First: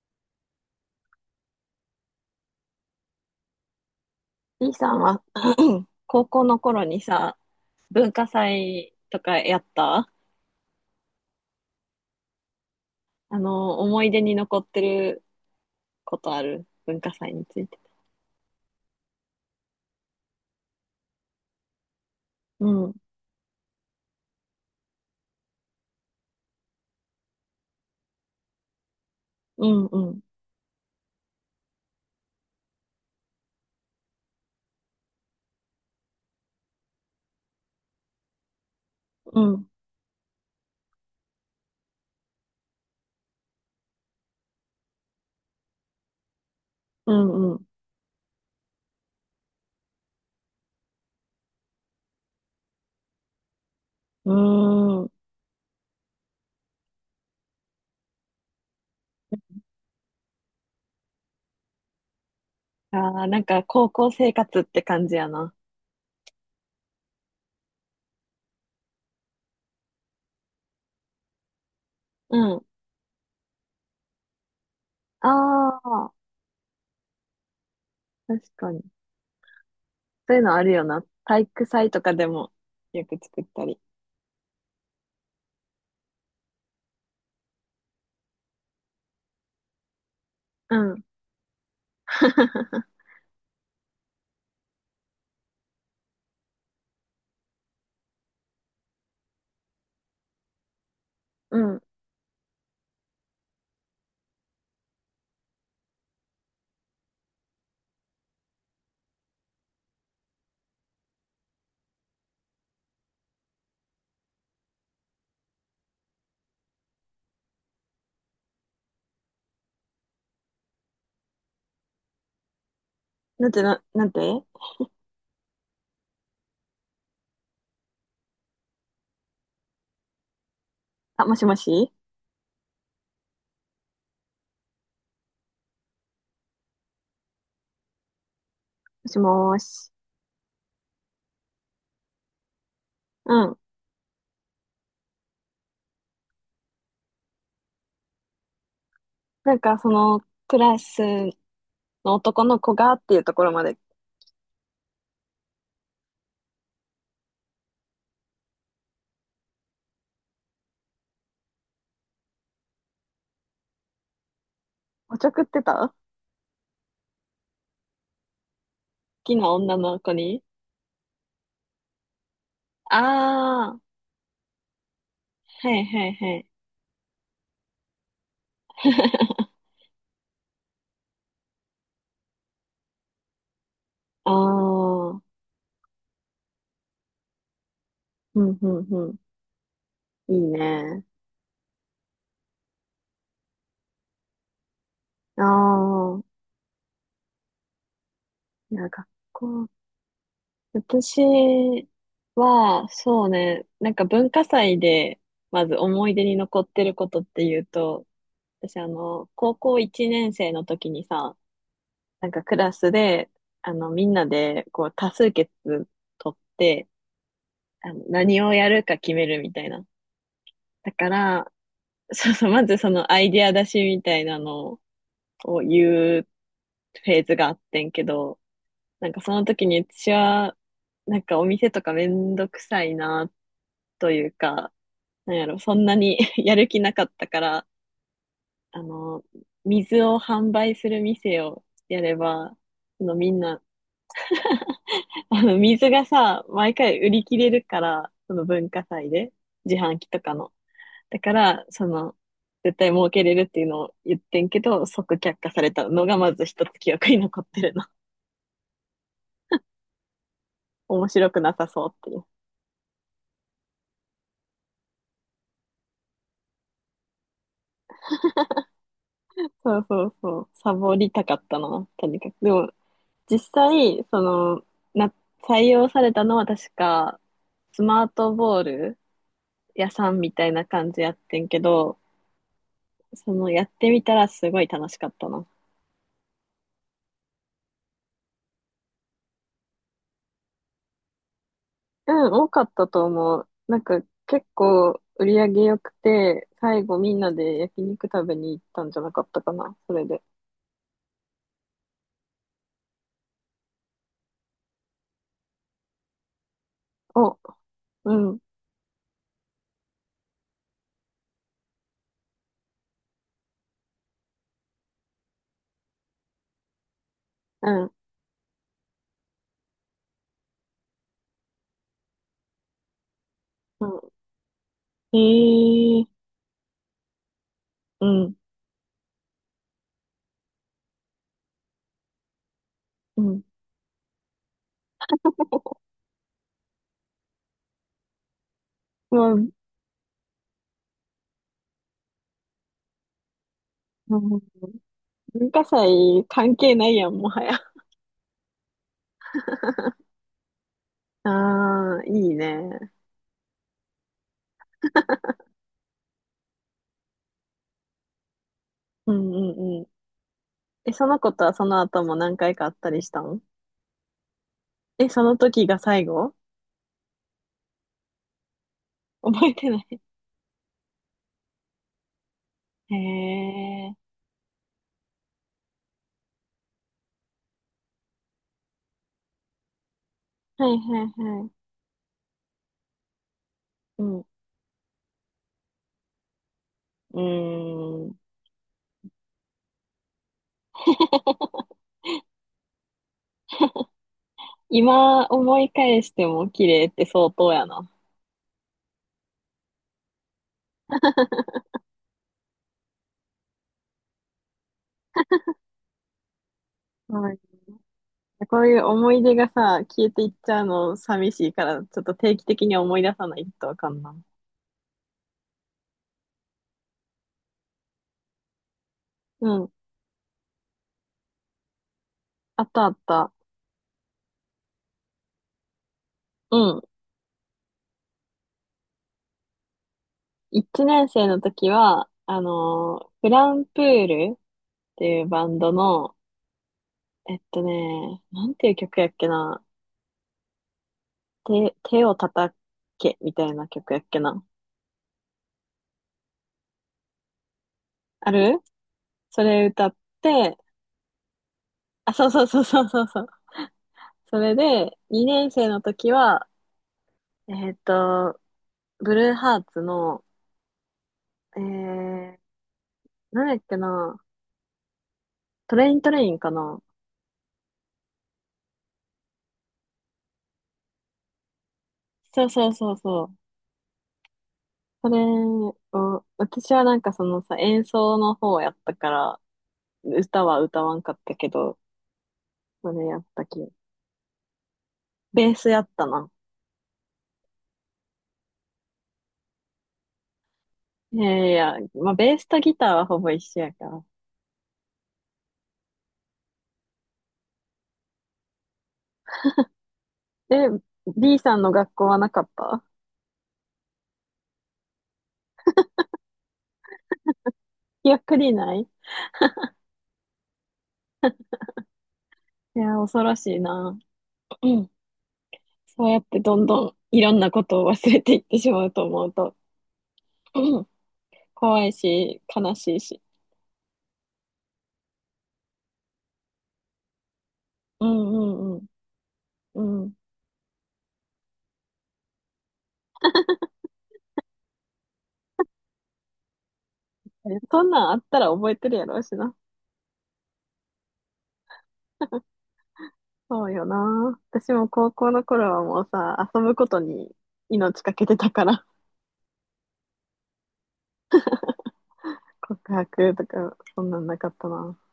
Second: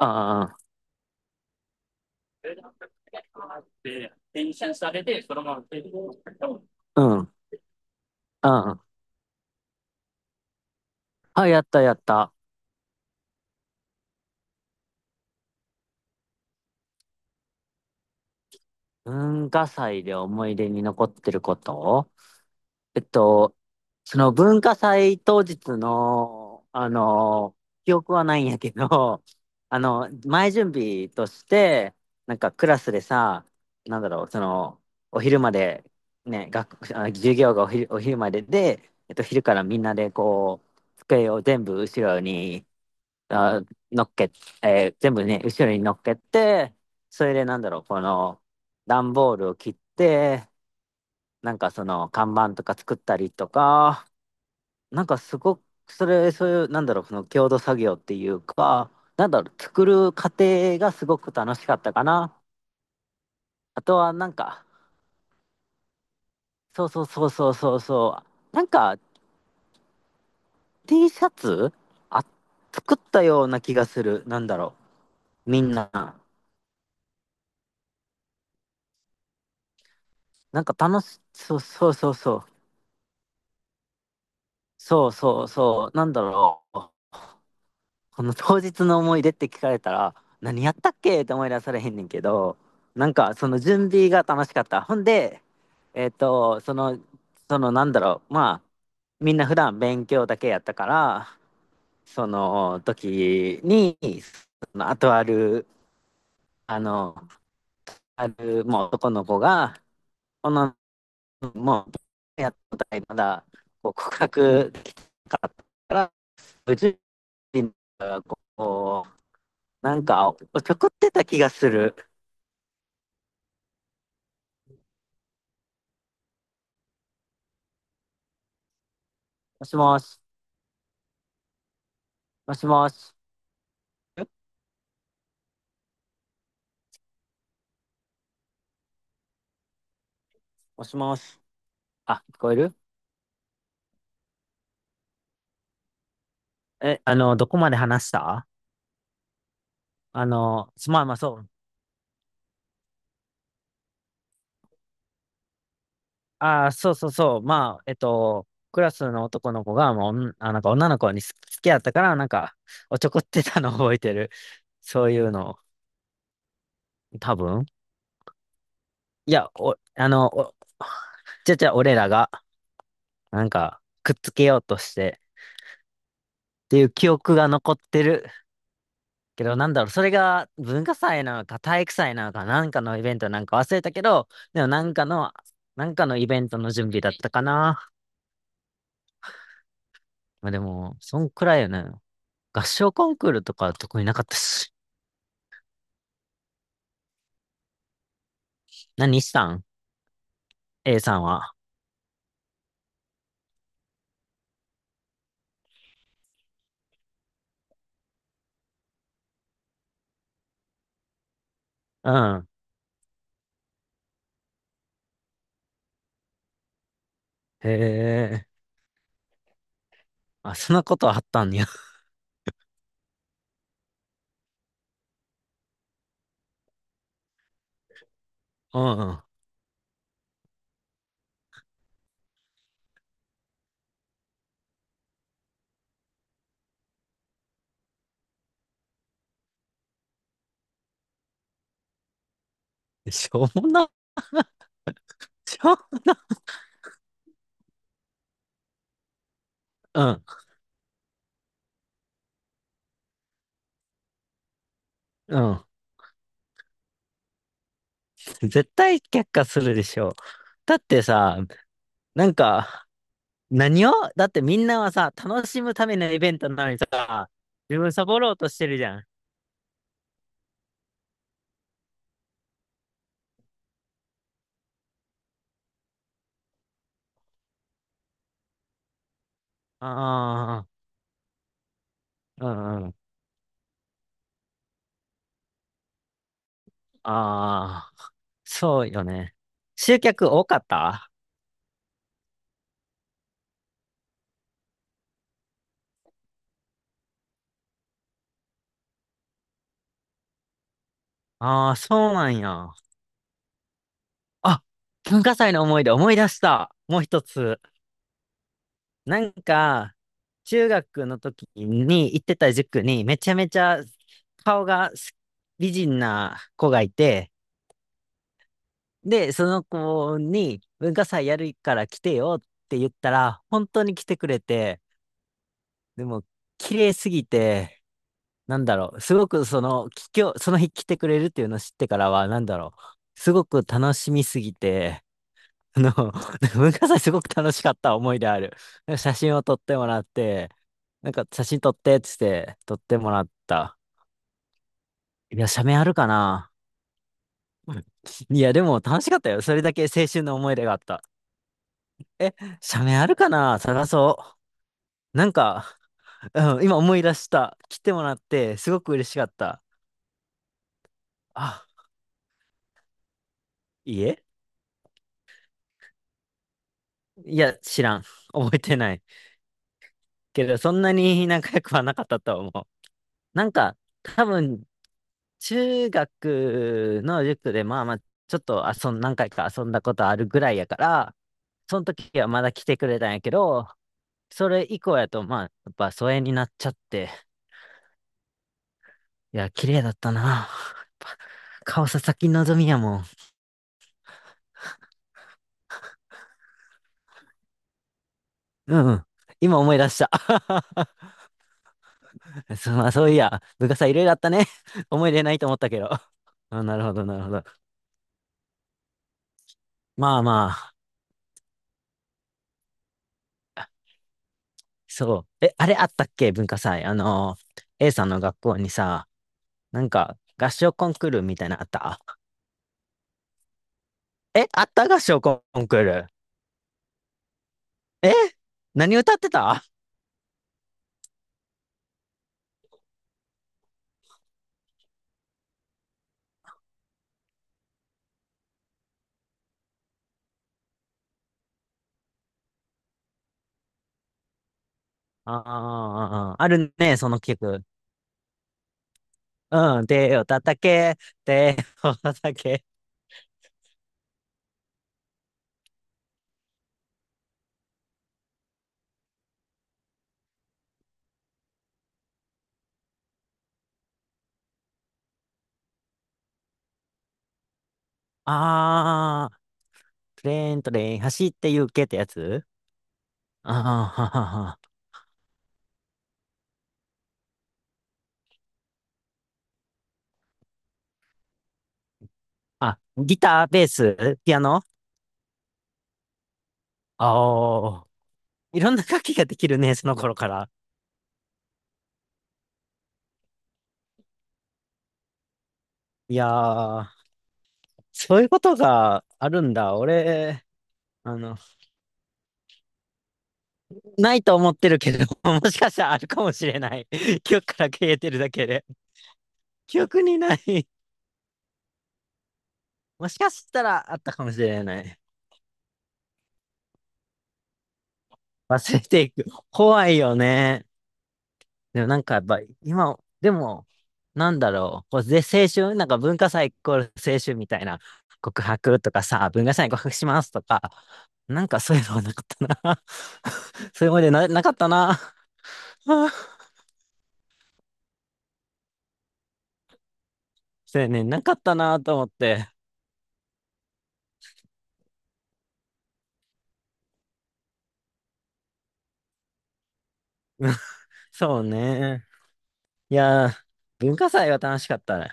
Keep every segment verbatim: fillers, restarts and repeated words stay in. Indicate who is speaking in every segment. Speaker 1: あで、転
Speaker 2: B
Speaker 1: 写
Speaker 2: さ
Speaker 1: さ
Speaker 2: ん
Speaker 1: れ
Speaker 2: は
Speaker 1: て、そのままテレビを撮
Speaker 2: 高
Speaker 1: っ
Speaker 2: 校
Speaker 1: たも
Speaker 2: の
Speaker 1: ん。
Speaker 2: 頃に
Speaker 1: あ、う
Speaker 2: さ、文化
Speaker 1: ん、うん。
Speaker 2: 祭とかやった
Speaker 1: あ、やったやった。
Speaker 2: あの、思い出に残ってることある文化祭について。
Speaker 1: 文化祭で思い出に残ってること。
Speaker 2: うん、
Speaker 1: えっと、その文化祭当日の、あの、記憶はないんやけど、
Speaker 2: う
Speaker 1: あ
Speaker 2: ん、う
Speaker 1: の、
Speaker 2: ん、
Speaker 1: 前準備として、なんかクラスでさ、なんだろう、その、お昼まで、ね、学、あ授業がお昼、お昼までで、えっと、
Speaker 2: う
Speaker 1: 昼から
Speaker 2: ん、
Speaker 1: みんなでこう、机を全部後ろに、あ、乗っけ、えー全部ね、後ろに乗っけて、
Speaker 2: う
Speaker 1: それで
Speaker 2: ん、
Speaker 1: な
Speaker 2: う
Speaker 1: んだろう、この、段ボールを切って、なんかその看板とか作ったりとか、
Speaker 2: ん。
Speaker 1: な
Speaker 2: うー
Speaker 1: ん
Speaker 2: ん。
Speaker 1: かすごく、それ、そういう、なんだろう、その共同作業っていうか、なんだろう、作る過程がすごく楽しかったかな。
Speaker 2: ああ、なんか
Speaker 1: あ
Speaker 2: 高
Speaker 1: と
Speaker 2: 校
Speaker 1: はな
Speaker 2: 生
Speaker 1: ん
Speaker 2: 活
Speaker 1: か、
Speaker 2: って感じやな。
Speaker 1: そうそうそうそうそうそう、なんか T シャツあ、
Speaker 2: うん。
Speaker 1: 作ったような気がする。なんだろ
Speaker 2: あ
Speaker 1: う、みん
Speaker 2: あ、
Speaker 1: な。
Speaker 2: 確かに。そういうのあ
Speaker 1: なん
Speaker 2: る
Speaker 1: か
Speaker 2: よ
Speaker 1: 楽
Speaker 2: な。
Speaker 1: し、
Speaker 2: 体
Speaker 1: そう
Speaker 2: 育
Speaker 1: そ
Speaker 2: 祭
Speaker 1: う
Speaker 2: と
Speaker 1: そ
Speaker 2: か
Speaker 1: う
Speaker 2: で
Speaker 1: そ
Speaker 2: も
Speaker 1: う、
Speaker 2: よく作ったり。
Speaker 1: そうそうそう、なんだろう。この当日の思い出って聞かれたら、何やっ
Speaker 2: う
Speaker 1: たっ
Speaker 2: ん。
Speaker 1: けって思い出されへんねんけど、なんかその準備が楽しかった。ほんで、えっと、その、そのなんだろう、まあ、みんな普段勉強だけやったから、
Speaker 2: うん。
Speaker 1: その時に、そのあとある、あの、ある、もう男の子が、この、もう、やったことないまだ、こう告白できなかったから、無事に、こう、なんか、おちょくってた気がする。
Speaker 2: なんてな、なんて
Speaker 1: もしもし、
Speaker 2: あ、もしもし
Speaker 1: もしもし。え
Speaker 2: もしもーし。
Speaker 1: もしもし。あ、聞こえる？
Speaker 2: うん。
Speaker 1: え、あの、どこまで話した？
Speaker 2: なんかその
Speaker 1: あ
Speaker 2: ク
Speaker 1: の、
Speaker 2: ラ
Speaker 1: すま
Speaker 2: ス
Speaker 1: あまあそう。
Speaker 2: の男の子がっていうところまで。
Speaker 1: ああ、そうそうそう。まあ、えっと、クラスの男の子が、もう、おんあ、なんか女の子に好き好きやったから、なんか、おちょこってたのを覚えてる。そう
Speaker 2: お
Speaker 1: い
Speaker 2: ち
Speaker 1: う
Speaker 2: ょくっ
Speaker 1: の、
Speaker 2: てた好
Speaker 1: 多分。い
Speaker 2: き
Speaker 1: や、
Speaker 2: な女
Speaker 1: お、
Speaker 2: の
Speaker 1: あ
Speaker 2: 子
Speaker 1: の、
Speaker 2: に
Speaker 1: お、じゃじゃ俺らが、なん
Speaker 2: ああ、
Speaker 1: か、くっつけようとして、
Speaker 2: はいはいはい。
Speaker 1: っていう記憶が残ってるけ ど、なんだろう、それが文化祭なのか体育祭なのかなんかのイベントなんか忘れたけど、
Speaker 2: あ
Speaker 1: でもなんか
Speaker 2: あ、
Speaker 1: の、なんかのイベントの準備だったかな。
Speaker 2: うん、うん、うん。いい
Speaker 1: まあでも、
Speaker 2: ね。
Speaker 1: そんくらいよね。合唱コンクールとか特になかったし。
Speaker 2: ああ、いや、学
Speaker 1: 何したん？
Speaker 2: 校。
Speaker 1: A さんは。
Speaker 2: 私は、そうね、なんか文化祭で、まず思い出に残ってることっていうと、私あの、高校いちねん生の時にさ、
Speaker 1: う
Speaker 2: なんか
Speaker 1: ん。
Speaker 2: クラスで、あの、みんなで、こう、多数決取って、
Speaker 1: へ
Speaker 2: あの、何
Speaker 1: え。
Speaker 2: をやるか決めるみたいな。
Speaker 1: あ、そんな
Speaker 2: だ
Speaker 1: こと
Speaker 2: か
Speaker 1: あった
Speaker 2: ら、
Speaker 1: んや。
Speaker 2: そうそう、まずそのアイディア出しみたいなのを言うフェーズがあってんけど、
Speaker 1: うん
Speaker 2: なんか
Speaker 1: う
Speaker 2: その時に私は、なんかお店とかめんどくさいなというか、なんやろ、そんなに やる気なかったから、あの、水を販売する店をやれば、そ
Speaker 1: ん。
Speaker 2: の
Speaker 1: し
Speaker 2: みん
Speaker 1: ょう
Speaker 2: な、
Speaker 1: もな。
Speaker 2: あの、
Speaker 1: しょ
Speaker 2: 水
Speaker 1: う、
Speaker 2: がさ、毎回売り切れるから、その文化祭で、自販
Speaker 1: う
Speaker 2: 機と
Speaker 1: ん。
Speaker 2: かの。だから、その、絶対儲けれるっていうのを言ってんけど、即却
Speaker 1: う
Speaker 2: 下さ
Speaker 1: ん。
Speaker 2: れたのがまず一つ記憶に残ってるな。
Speaker 1: 絶対却下するでしょ。だっ て
Speaker 2: 面白
Speaker 1: さ、
Speaker 2: くなさそうっていう。
Speaker 1: なんか、何をだってみんなはさ、楽しむためのイベントなのにさ、自分サボろうとしてるじゃん。
Speaker 2: そうそうそう。サボりたかったな、とにかく。でも、実際、その、な、採用されたのは確か、スマートボール屋さんみたいな
Speaker 1: あ
Speaker 2: 感じやってんけど、
Speaker 1: あ、うんうん。
Speaker 2: その、やってみたらすごい楽しかったな。
Speaker 1: ああ、そうよね。集客多かった？
Speaker 2: うん、多かったと思う。なんか結構売り上げ良くて、最後みんなで焼肉食べに行ったんじゃなかったかな、それで。
Speaker 1: ああー、そうなんや。あ、文化祭の思い出思い出した。もう一
Speaker 2: お、
Speaker 1: つ。
Speaker 2: うん、
Speaker 1: なんか、中学の時に行ってた塾にめちゃめちゃ顔が美人な子がいて、
Speaker 2: うん、
Speaker 1: で、その子に文化祭やるから来てよって言ったら、本当
Speaker 2: う
Speaker 1: に
Speaker 2: ん。
Speaker 1: 来てくれて、
Speaker 2: ええ
Speaker 1: で
Speaker 2: ー、
Speaker 1: も、綺麗すぎて、
Speaker 2: うん、
Speaker 1: なんだろう、すごくその、今日、その日来てくれるっていうのを知ってからは、なんだろう、
Speaker 2: う
Speaker 1: す
Speaker 2: ん。
Speaker 1: ごく楽しみすぎて、あの、文化祭すごく楽しかった思いである。写
Speaker 2: もう、
Speaker 1: 真
Speaker 2: う
Speaker 1: を
Speaker 2: ん、
Speaker 1: 撮ってもらって、なんか写真撮ってって言って撮ってもらった。いや、
Speaker 2: 文化
Speaker 1: 写メ
Speaker 2: 祭
Speaker 1: あるかな？
Speaker 2: 関係ないやん、もはや。
Speaker 1: いや、でも楽しかったよ。それだけ 青春の思い出があった。
Speaker 2: ああ、いい
Speaker 1: え、写
Speaker 2: ね。
Speaker 1: メあるかな、探そう。なんか、うん、今思い出した。来てもらって、すごく嬉
Speaker 2: う
Speaker 1: しかっ
Speaker 2: んう
Speaker 1: た。
Speaker 2: んうん。え、その子とは
Speaker 1: あ、
Speaker 2: その後も何回かあったりしたの？
Speaker 1: いいえ。
Speaker 2: え、その時が最後？
Speaker 1: いや、知らん。覚えてない。
Speaker 2: 覚えてない。
Speaker 1: けど、そんなに 仲良くはなかったと思う。
Speaker 2: へ
Speaker 1: なんか、
Speaker 2: え。
Speaker 1: 多分、中学の塾で、まあまあ、ちょっと遊ん、何回か遊んだことあるぐらい
Speaker 2: は
Speaker 1: やか
Speaker 2: いは
Speaker 1: ら、
Speaker 2: いはい。
Speaker 1: その時はまだ来てくれたんやけど、
Speaker 2: うん。
Speaker 1: それ以降やと、まあ、やっぱ疎遠になっちゃって、
Speaker 2: うーん。
Speaker 1: いや、綺麗だったな。やっぱ顔さ、先望みやもん。
Speaker 2: 今思い返しても綺麗って相当やな。
Speaker 1: うんうん。今思い出した。そう、まあそういや、部活はいろいろあったね。思い出ないと思ったけど。あ、なるほど、なるほ
Speaker 2: はい。
Speaker 1: ど。
Speaker 2: こういう思い出がさ、消え
Speaker 1: ま
Speaker 2: て
Speaker 1: あ
Speaker 2: いっ
Speaker 1: ま
Speaker 2: ちゃう
Speaker 1: あ、
Speaker 2: の寂しいから、ちょっと定期的に思い出さないとわかんない。
Speaker 1: そう。え、あれあったっけ文化祭。あのー、A さんの学校にさ、
Speaker 2: うん。
Speaker 1: なんか、合唱コンクールみたいなのあった？
Speaker 2: あったあった。
Speaker 1: え、あった合唱コンクール？
Speaker 2: うん。
Speaker 1: え、何歌ってた？あ
Speaker 2: 一年生の時は、あのーフランプールっていうバンドの、えっとね、なんていう曲やっけな。手、手を叩けみたいな曲やっけな。
Speaker 1: あ、ああー、あるね、その曲。
Speaker 2: ある、それ
Speaker 1: う
Speaker 2: 歌
Speaker 1: ん、
Speaker 2: っ
Speaker 1: 手を
Speaker 2: て、
Speaker 1: 叩け、手を
Speaker 2: あ、そう
Speaker 1: 叩
Speaker 2: そうそう
Speaker 1: け。
Speaker 2: そうそうそう。それで、にねん生の時は、えっと、ブルーハーツの、えー、なんだっけな、トレイントレインかな。
Speaker 1: ああ、プレーントレイン走って行けってや
Speaker 2: そ
Speaker 1: つ？
Speaker 2: うそうそうそう。
Speaker 1: ああ、ははは。
Speaker 2: それを、私はなんかそのさ、演奏の方をやったから、歌は歌わんかったけど、
Speaker 1: あ、
Speaker 2: それや
Speaker 1: ギ
Speaker 2: った
Speaker 1: ター、ベ
Speaker 2: け。
Speaker 1: ース、ピアノ？
Speaker 2: ベースやったな。
Speaker 1: ああー、いろんな楽器ができるね、その頃から。
Speaker 2: いやいやいや、まあ、ベースとギターはほぼ一緒やから。
Speaker 1: いやー、そういうことがあるんだ。俺、
Speaker 2: で、
Speaker 1: あの、
Speaker 2: B さんの学校はなかった？
Speaker 1: ないと思ってるけど、もしかしたらあるかもしれない。記憶から消えて
Speaker 2: 記
Speaker 1: るだ
Speaker 2: 憶
Speaker 1: け
Speaker 2: に
Speaker 1: で。
Speaker 2: ない。い
Speaker 1: 記憶にない。
Speaker 2: や、
Speaker 1: もし
Speaker 2: 恐
Speaker 1: か
Speaker 2: ろし
Speaker 1: し
Speaker 2: い
Speaker 1: たらあ
Speaker 2: な。
Speaker 1: ったかもしれない。
Speaker 2: そうやってどんどんいろんなことを忘れていってし
Speaker 1: 忘れ
Speaker 2: まう
Speaker 1: て
Speaker 2: と
Speaker 1: いく。
Speaker 2: 思うと、
Speaker 1: 怖いよね。
Speaker 2: うん、
Speaker 1: で
Speaker 2: 怖
Speaker 1: も
Speaker 2: い
Speaker 1: なんかやっぱ
Speaker 2: し、悲し
Speaker 1: 今、
Speaker 2: いし。
Speaker 1: でも、なんだろう、こうで青春、なんか文化祭イコール青春みたいな、
Speaker 2: う
Speaker 1: 告
Speaker 2: んうん
Speaker 1: 白
Speaker 2: う
Speaker 1: とかさ、文化祭に
Speaker 2: ん。
Speaker 1: 告白
Speaker 2: う
Speaker 1: し
Speaker 2: ん。
Speaker 1: ますとか、なんかそういうのはなかったな。そういう思い出な、なかったな。
Speaker 2: そんなんあったら覚えてるやろうしな。
Speaker 1: そうやね、なかったなと思って。
Speaker 2: そうよな。私も高校の頃はもうさ、遊ぶことに命かけてたから、
Speaker 1: そうね。
Speaker 2: 告
Speaker 1: いや
Speaker 2: 白
Speaker 1: ー、
Speaker 2: とか、
Speaker 1: 文
Speaker 2: そ
Speaker 1: 化
Speaker 2: んなん
Speaker 1: 祭
Speaker 2: な
Speaker 1: は
Speaker 2: かっ
Speaker 1: 楽し
Speaker 2: た
Speaker 1: かっ
Speaker 2: な。
Speaker 1: たね。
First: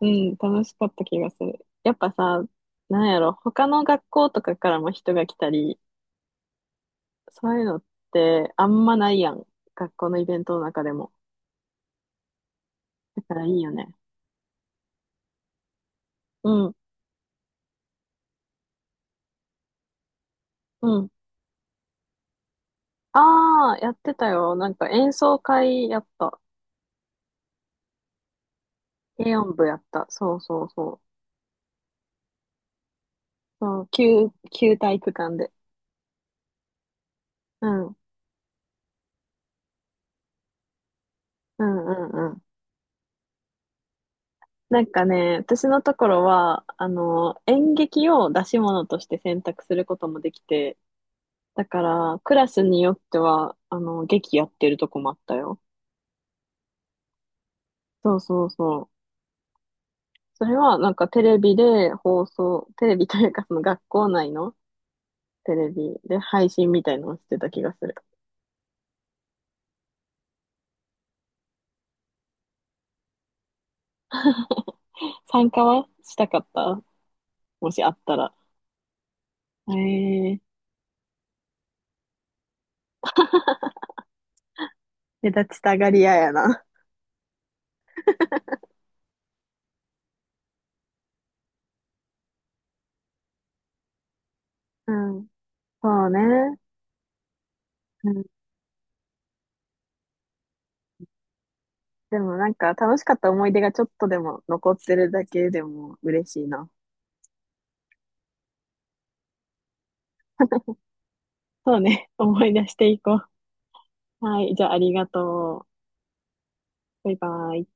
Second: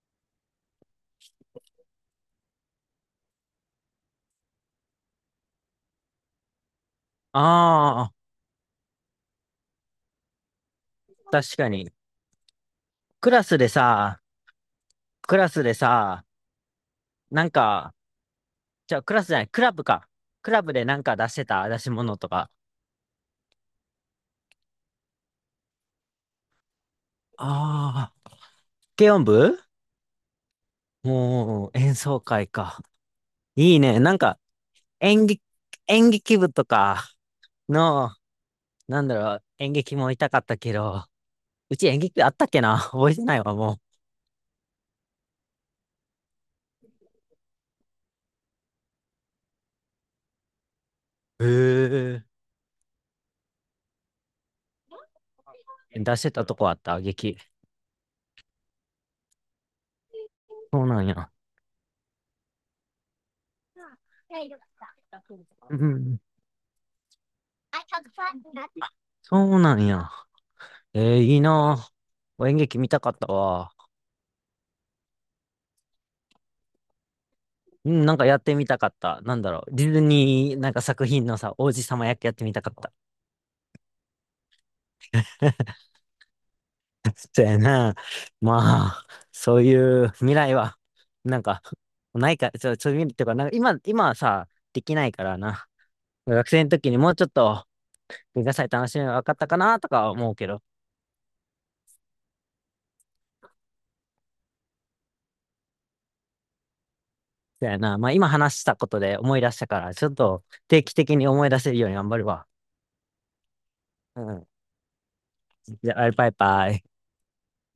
Speaker 2: うん、楽しかった気がする。やっぱさ、なんやろ、他の学校とかからも人が来たり、そういうのっ
Speaker 1: あ
Speaker 2: てあんまないやん。学校のイベントの中でも。
Speaker 1: あ、確かに。
Speaker 2: だ
Speaker 1: ク
Speaker 2: か
Speaker 1: ラ
Speaker 2: らい
Speaker 1: ス
Speaker 2: い
Speaker 1: で
Speaker 2: よね。
Speaker 1: さ、クラスでさ、
Speaker 2: うん、
Speaker 1: なんか、じゃあクラスじゃない、クラブか。クラブでな
Speaker 2: う
Speaker 1: ん
Speaker 2: ん。
Speaker 1: か出してた出し物とか。
Speaker 2: ああ、やってたよ。なんか演奏会やった。
Speaker 1: ああ、軽音
Speaker 2: 軽音
Speaker 1: 部？
Speaker 2: 部やった。そうそうそう。
Speaker 1: もう、演奏会か。い
Speaker 2: そ
Speaker 1: い
Speaker 2: う、
Speaker 1: ね。なん
Speaker 2: 旧、
Speaker 1: か、
Speaker 2: 旧体育
Speaker 1: 演
Speaker 2: 館
Speaker 1: 劇、
Speaker 2: で。
Speaker 1: 演劇部とか
Speaker 2: うん、うん、
Speaker 1: の、なんだろう、演劇もいたかったけど、
Speaker 2: う
Speaker 1: うち演劇部
Speaker 2: ん、
Speaker 1: あ
Speaker 2: う
Speaker 1: っ
Speaker 2: ん。
Speaker 1: たっけな覚えてないわ、も
Speaker 2: なんかね、私のところは、あの、演劇を出し物として選択することもできて、
Speaker 1: う。
Speaker 2: だから、
Speaker 1: へ
Speaker 2: クラスによっては、あの、劇やってるとこもあったよ。
Speaker 1: え。出してたとこあった？劇？
Speaker 2: そうそうそう。それは、
Speaker 1: そう
Speaker 2: なん
Speaker 1: なん
Speaker 2: かテ
Speaker 1: や。
Speaker 2: レビで放送、テレビというか、その学校内のテレ
Speaker 1: う
Speaker 2: ビで
Speaker 1: ん、
Speaker 2: 配信みたいのをしてた気がする。
Speaker 1: そうなんや。えー、いいなぁ。演劇見たかったわ。
Speaker 2: 参加はしたかった、もしあ
Speaker 1: う
Speaker 2: っ
Speaker 1: ん、な
Speaker 2: た
Speaker 1: んか
Speaker 2: ら。
Speaker 1: やってみたかった。なんだろ
Speaker 2: え
Speaker 1: う。ディズ
Speaker 2: え、
Speaker 1: ニー、なんか作品のさ、王子様役やってみたかった。
Speaker 2: 目立ちたがり屋やな。
Speaker 1: そうやな。まあ、そういう未来は、なんか、ないか、そう、そういう未来っていうか、なんか今、今はさ、で
Speaker 2: う
Speaker 1: きないか
Speaker 2: ん。
Speaker 1: らな。
Speaker 2: そう
Speaker 1: 学
Speaker 2: ね。
Speaker 1: 生の時にもうちょっと、
Speaker 2: うん。
Speaker 1: 文化祭楽しみが分かったかなとかは思うけど。
Speaker 2: でもなんか楽しかった思い出がちょっとでも残ってるだけでも嬉しいな。
Speaker 1: そうやな。まあ今話したことで思い出したから、ちょっと定期的に思い出せ
Speaker 2: そ
Speaker 1: る
Speaker 2: う
Speaker 1: ように頑
Speaker 2: ね。
Speaker 1: 張る
Speaker 2: 思
Speaker 1: わ。
Speaker 2: い出していこ
Speaker 1: う
Speaker 2: う。は
Speaker 1: ん。
Speaker 2: い。じゃあありがとう。
Speaker 1: じゃあ、バイバイ。
Speaker 2: バイバイ。